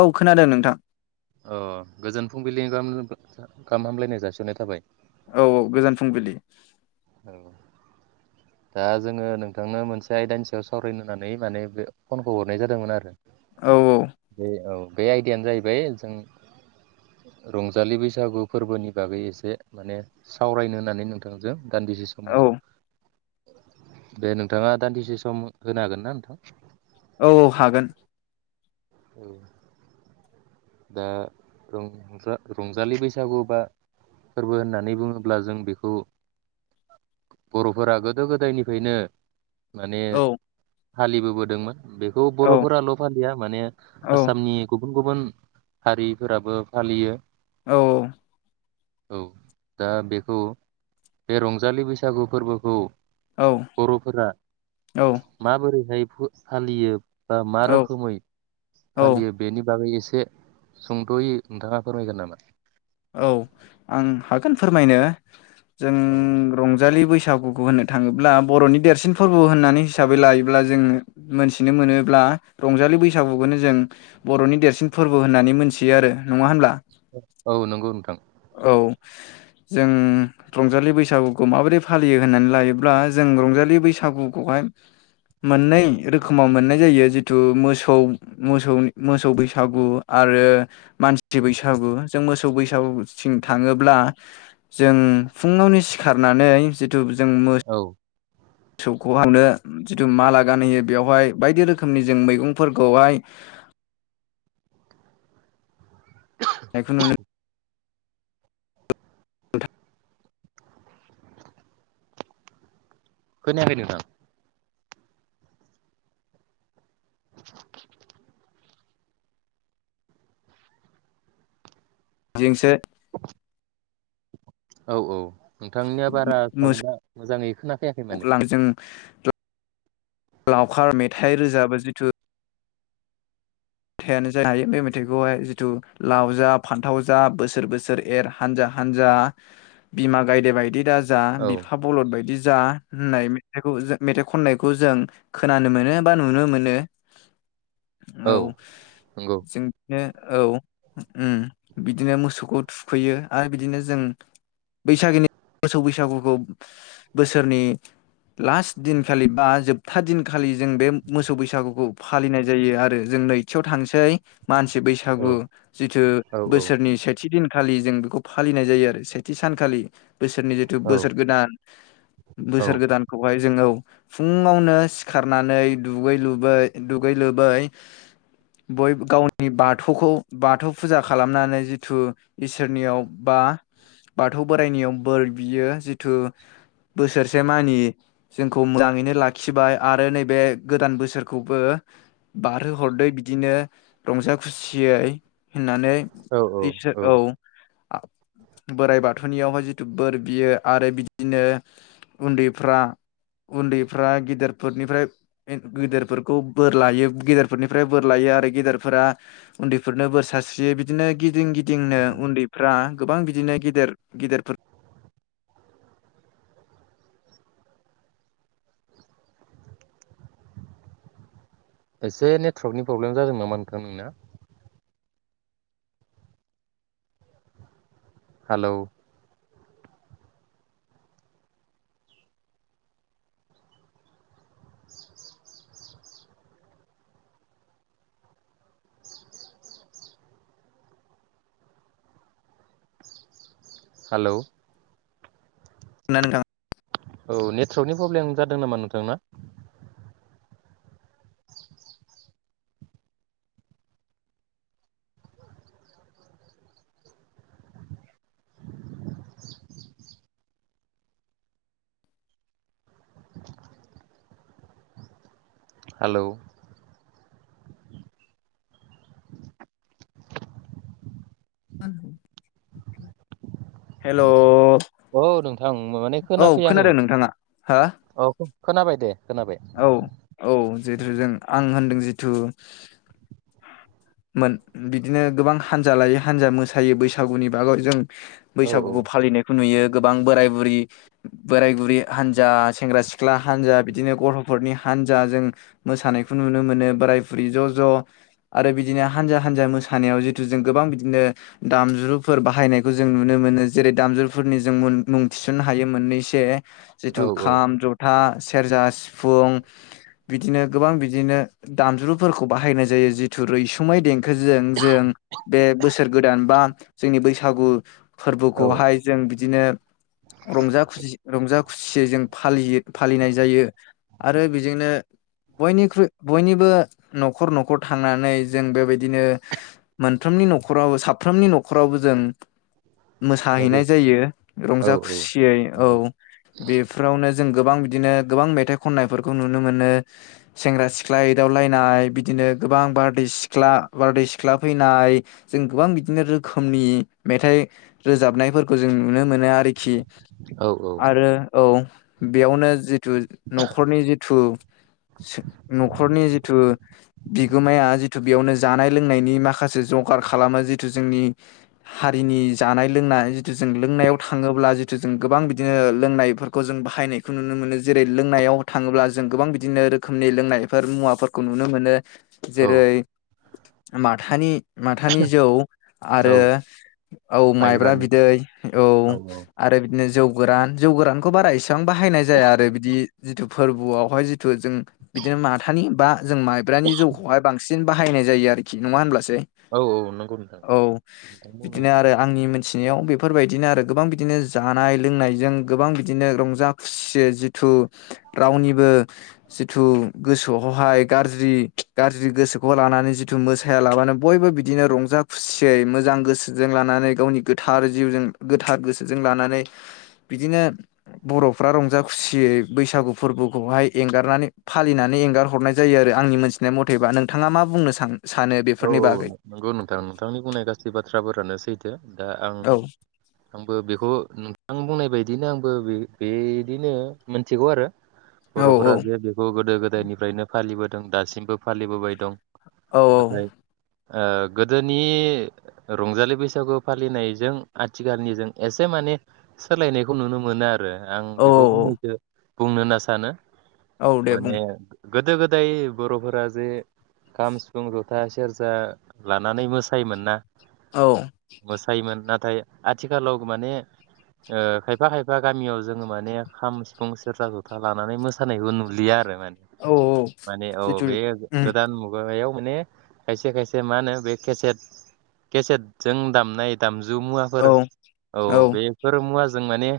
औ खोनादों नोंथां। अह गोजोन फुंबिलिनि गाहाम गाहाम हामलायनाय जासिनाय थाबाय। औ औ गोजोन फुंबिलि औ दा जोंङो नोंथांनो मोनसे आयदानि सायाव सावरायनोहोनानै माने बे फनखौ हरनाय जादोंमोन आरो। औ दे औ बे आयडयानो जाहैबाय जों रंजालि बैसागु फोरबोनि बागै एसे माने सावरायनो होननानै नोंथांजों दान्दिसे सम औ हर दे नोंथाङा दान्दिसे सम होनो हागोन ना नोंथां? औ हागोन। औ दा रंजा रंजालि बैसागु बा फोरबो होननानै बुङोब्ला जों बेखौ बर'फोरा गोदो गोदायनिफ्रायनो माने औ फालिबोबोदोंमोन। बेखौ औ बर'फोराल फालिया माने औ आसामनि गुबुन हारिफोराबो फालियो। औ औ दा बेखौ बे रंजालि बैसागु फोरबोखौ औ बर'फोरा माबोरैहाय फालियो।। बा मा औ रोखोमै औ फालियो बेनि बागै एसे सुंदयै नोंथाङा फोरमायगोन नामा? औ आं हागोन फोरमायनो जों रंजालि बैसो बैसागुखौ होननो थाङोब्ला ब'रनि देरसिन फोरबो होननानै हिसाबै लायोब्ला जों मोनथिनो मोनोब्ला रंजालि बैसागुखौनो जों बर'नि देरसिन फोरबो होननानै मोनथियो आरो नङा होनब्ला? नोंथां औ नंगौ नोंथां। औ जों रंजालि बैसागुखौ माबोरै फालियो होननानै लायोब्ला जों रंजालि बैसागुखौहाय मोननै रोखोमाव मोननाय जायो। जिथु मोसौ मोसौनि मोसौ बैसागु आरो मानसि बैसागु जों मोसौ बैसागु बुंनो थाङोब्ला जों फुङावनो सिखारनानै धुबजों मोस औ मोसौखौ आङो जिथु माला गानहोयो बेवहाय बायदि रोखोमनि जों मैगंफोरखौहाय जायखौ नुनो खोनायाखै नोंथां। बेजोंसो औ औ नोंथांनिया बारा मोसौ साउन्डआ मोजाङै खोनाफायाखै माने [inaudible] लावखार मेथाइ रोजाबो जिथु मेथाइयानो जाय हायो बे मेथाइखौहाय जिथु लाव जा फान्थाव जा बोसोर बोसोर एर हानजा हानजा बिमा गायदे बायदि दा जा औ बिफा बलद बायदि जा होननाय मेथाइखौ मेथाइ खननायखौ जों खोनानो मोनो बा नुनो मोनो औ नंगौ जों बिनो औ ओम बिदिनो मोसौखौ थुखैयो आरो बिदिनो जों बैसागोनि मोसौ बैसागुखौ बोसोरनि लास्ट दिनखालि बा जोबथा दिनखालि जों बे मोसौ बैसागुखौ फालिनाय जायो आरो जों नै खाथियाव थांनोसै मानसि औ बैसागु जिथु औ बोसोरनि सेथि दिन सानखालि जों बेखौ फालिनाय जायो आरो सेथि सानखालि बोसोरनि जिथु औ बोसोर गोदान बोसोर गोदानखौहाय जोङो फुङावनो सिखारनानै दुगै लै दुगै लोबै बयबो गावनि बाथौखौ बाथौ फुजा खालामनानै जिथु इसोरनियाव बा बाथौ बोराइनियाव बोर बियो जिथु बोसोरसे मानि जोंखौ मोजाङैनो लाखिबाय आरो नैबे गोदान बोसोरखौबो बारहोहरदो बिदिनो रंजा खुसियै होननानै औ इसोर औ बोराइ बाथौनियावहाय जिथु बोर बियो आरो बिदिनो उन्दैफ्रा उन्दैफ्रा गेदेरफोरनिफ्राय गेदेरफोरखौ बोर लायो गेदेरफोरनिफ्राय बोर लायो आरो गेदेरफोरा उन्दैफोरनो बोर सारस्रियो बिदिनो गिदिं गिदिंनो उन्दैफ्रा गोबां बिदिनो गेदेर गेदेरफोर एसे नेटवर्कनि प्रब्लेम जादों नामा नोंथां नोंनिया हेलौ हेलौ नंगौ नोंथां औ नेटवर्कनि प्रब्लेम जादों नामा नोंथांना हेलौ हेल' औ नोंथां माने औ खोनादों खोनाफैयाखैमोन नोंथाङा हा औ खोनाबाय दे खोनाबाय औ औ जिथु जों आं होनदों जिथु मोन बिदिनो गोबां हानजा लायो हानजा मोसायो बैसागुनि बागर जों औ औ बैसागुखौ फालिनायखौ नुयो गोबां बोराय बुरि बोराय बुरि हानजा सेंग्रा सिख्ला हानजा बिदिनो गथ'फोरनि हानजा जों मोसानायखौ नुनो मोनो बोराय बुरि ज' ज' आरो बिदिनो हानजा हानजा मोसानायाव जिहेतु जों गोबां बिदिनो दामजुफोर बाहायनायखौ जों नुनो मोनो जेरै दामजुफोरनि जों मुं थिसननो हायो मोननैसो जिथु औ औ खाम जथा सेरजा सिफुं बिदिनो गोबां बिदिनो दामजुफोरखौ बाहायनाय जायो जिथु रैस सुमै दें खोजों जों बे बोसोर गोदान बा जोंनि बैसाग सागु औ फोर्बोखौहाय जों बिदिनो रंजा खुसि रंजा खुसियै जों फालियो फालिनाय जायो आरो बेजोंनो बयनिख्रुइ बयनिबो न'खर न'खर थांनानै जों बेबायदिनो मोनफ्रोमनि न'खराव साफ्रोमनि न'खरावबो जों माने बै मोसाहैनाय जायो औ रंजा खुसियै औ बेफोरावनो जों गोबां बिदिनो गोबां मेथाइ खननायफोरखौ नुनो मोनो सेंग्रा सिख्ला एदावलायनाय बिदिनो गोबां बारदै सि ख्ला बारदै सिख्ला फैनाय जों गोबां बिदिनो रोखोमनि मेथाइ रोजाबनायफोरखौ जों नुनो मोनो आरोखि। औ औ आरो औ बेयावनो जि थु न'खरनि जिथु न'खरनि जिथु बिगोमाया जिथु बेयावनो जानाय लोंनायनि माखासे जगार खालामो जिथु जोंनि हारिनि जानाय लोंनाय जिथु जों लोंनायाव थाङोब्ला जिथु जों गोबां बिदिनो लोंनायफोरखौ जों बाहायनायखौ नुनो मोनो जेरै लोंनायाव थाङोब्ला जों गोबां बिदिनो रोखोमनि लोंनायफोर मुवाफोरखौ नुनो मोनो। औ जेरै माथानि माथानि जौ आरो औ औ माइब्रा माइब्रानि बिदै औ आरो बिदिनो जौ गोरान जौ गोरानखौ बारा एस बां बाहायनाय जाया आरो बिदि जिथु फोर्बो आवहाय जि थु जों बिदिनो माथानि बा जों माइब्रानि जौखौहाय बांसि सिन बाहायनाय जायो आरोखि नङा होमब्ला? औ औ नंगौ नोंथां औ नोंथां बुंनाय बिदिनो आरो आंनि थिनायाव बेफोरबायदिनो आरो गोबां बिदिनो जानाय लोंनायजों गोबां बिदिनो रंजा खुसि जिथु रावनिबो जिथु गोसोआवहाय गाज्रि गाज्रि गोसो खौ लानानै जिथु मोसाया लाबानो बयबो बिदिनो रंजा खुसियै मोजां गोसोजों लानानै गावनि गोथार जिउजों गोथार गोसोजों लानानै बिदिनो बर'फ्रा रंजा खुसियै बैसागु फोर्बोखौहाय एंगारनानै फालिनानै एंगार हरनाय जायो आरो आंनि मोनथिनाय मथेबा नों थाङा मा बुंनो सान औ औ नंगौ नोंथां नोंथांनि बुंनाय गासै बाथ्राफोरानो सैथो। दा आं औ आंबो बेखौ नोंथां बुंनाय बायदिनो आंबो बे-बेदिनो मोनथिगौ आरो। औ बर'फोरा जे बेखौ गोदो गो दाइनिफ्रायनो फालिबोदों दासिमबो फालिबोबाय दं। औ औ। नाथाय ओ गोदोनि रंजालि बैसागु फालिनायजों आथिखालनिजों एसे माने सोलायनायखौ नुनो मोनो आ रो आं औ बेखौ फंनैसो बुंनो होनना सानो। औ दे बुं माने गोदो गोदाय बर'फोरा जे खाम सि फुं जथा सेरजा लानानै मोसायोमोनना, औ मोसायो मोनना थाय आथिखालाव माने ओ खायफा खायफा गामियाव जोङो माने खाम सिफुं सेरजा जथा लानानै मोसानायखौ नुलिया आरो। औ माने औ जिथु बे उम गोदान मुगा बेयाव माने खायसे खायसे मा होनो बे केसेद केसेदजों दामनाय दाम‌ ज मुवाफोर औ औ औ बेफोर मुवाजो जों माने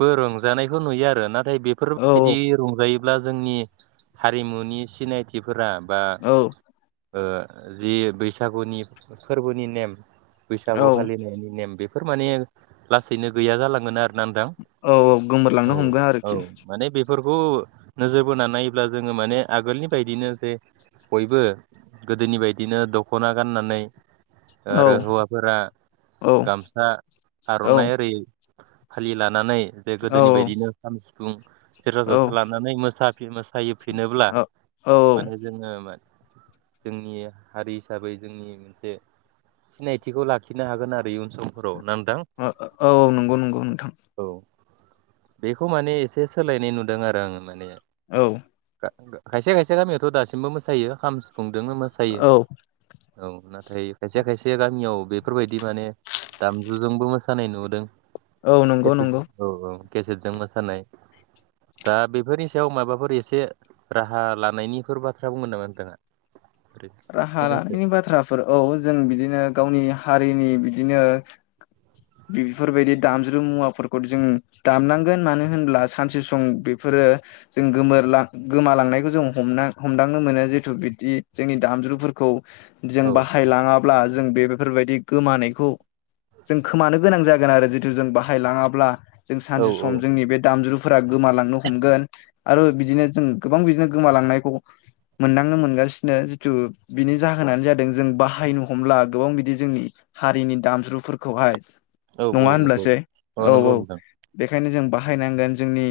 बो रंजानायखौ नुयो आरोना। ओमफ्राय औ बेफोरबायदि रंजायो। -ब्ला जोंनि हारिमुनि सिनायथिफोरा। बा औ ओ जि बैसागुनि फोरबोनि नेम बैसागु औ फालिनायनि नेम बे बेफोर माने लासैनो गैया जालांगोन आरो। औ औ गोमोरलांनो हमगोन औ आरोखि। माने बेफोरखौ नोजोर बोनानै नायोब्ला जोङो माने आगोलनि बायदिनो जे बयबो गोदोनि बायदिनो दख'ना गाननानै। औ आरो हौवाफोरा औ गामसा औ आर'नाइ ओरै फालि लानानै बे गोदोनि बायदिनो। -बुं सेरजा औ जथा लानानै मोसा। फेमास। थायोफिनोब्ला औ माने जोङो मा जोंनि हारि हिसाबै जोंनि मोनसे सिनायथिखौ लाखिनो हागोन आरो इउन समफोराव नां। औ औ नंगौ नंगौ नोंथां। औ बेखौ माने एसे सोलायनाय नुदों आरो, आङो माने औ। खायसे खायसे गामियावथ' दासिमबो मोसायो खाम सि -फुंदोंनो मोसायो औ औ ना। नाथाय खायसे खायसे गामियाव बेफोरबायदि माने दामजुजोंबो मोसानाय नुदों। औ नंगौ नंगौ औ औ। केसेटजों मोसानाय दा बेफोरनि सायाव माबाफोर एसे राहा लानायनिफोर बाथ्रा बुंगोन नामा नोंथाङा? ओरै राहा फंनैसो लानायनि बाथ्राफोर औ जों बिदिनो गावनि हारिनि बिदि बिदिनो बेफोरबायदि दामज्रु मुवाफोरखौ जों दामनांगोन मानो होनब्ला सानसे सम बेफोरो जों गोमोरलां गोमालांनायखौ जों हमना हमदांनो मोनो जिेतु बिदि। जोंनि दामज्रुफोरखौ जों औ बाहायलाङाब्ला। जों बे बेफोरबायदि गोमानायखौ जों खोमानो गोनां जागोन आरो जितु जों बाहायलाङाब्ला। जों औ सानसे औ सम जोंनि बे दामजु। फ्रा गोमालांनो हमगोन आरो बिदिनो जों गोबां बिदिनो गोमालांनायखौ मोनदांनो मोनगासिनो। नो जिथु बिनि जाहोनानो जादों जों बाहायनो हमला गोबां बिदि जोंनि हारिनि दामज्रुफोरखौहाय औ नङा औ नंगौ होनब्लासो औ औ नंगौ बे नोंथां बेखायनो जों बाहायनांगोन जोंनि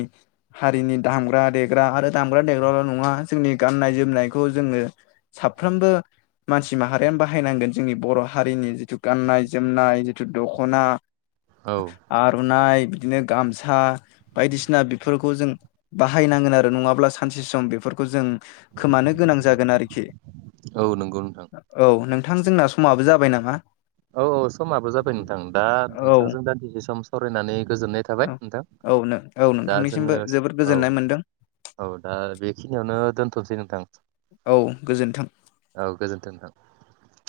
हारिनि दामग्रा देग्रा आरो दामग्रा देग्राल' नङा जोंनि गाननाय जोमनायखौ जोङो साफ्रोमबो मानसि माहारियानो बाहायनांगोन जोंनि बर' हारिनि जिथु गाननाय जोमनाय जिथु दख'ना औ आर'नाइ बिदिनो गामसा बायदिसिना बेफोरखौ जों बाहायनांगोन आरो नङाब्ला सानसे सम बेफोरखौ जों खोमानो गोनां जागोन आरो औ नंगौ नोंथां। औ नोंथां जोंना समाबो जाबाय नामा? औ औ समाबो जाबाय नोंथां दा औ नोंथांजों दान्दिसे सम सावरायनानै गोजोननाय थाबाय औ नोंथां औ औ दा नोंथांनिसिमबो जोङो जोबोद औ गोजोननाय मोनदों औ दा बेखिनियावनो दोन्थ'सै नोंथां औ गोजोन्थों औ गोजोनथों नोंथां।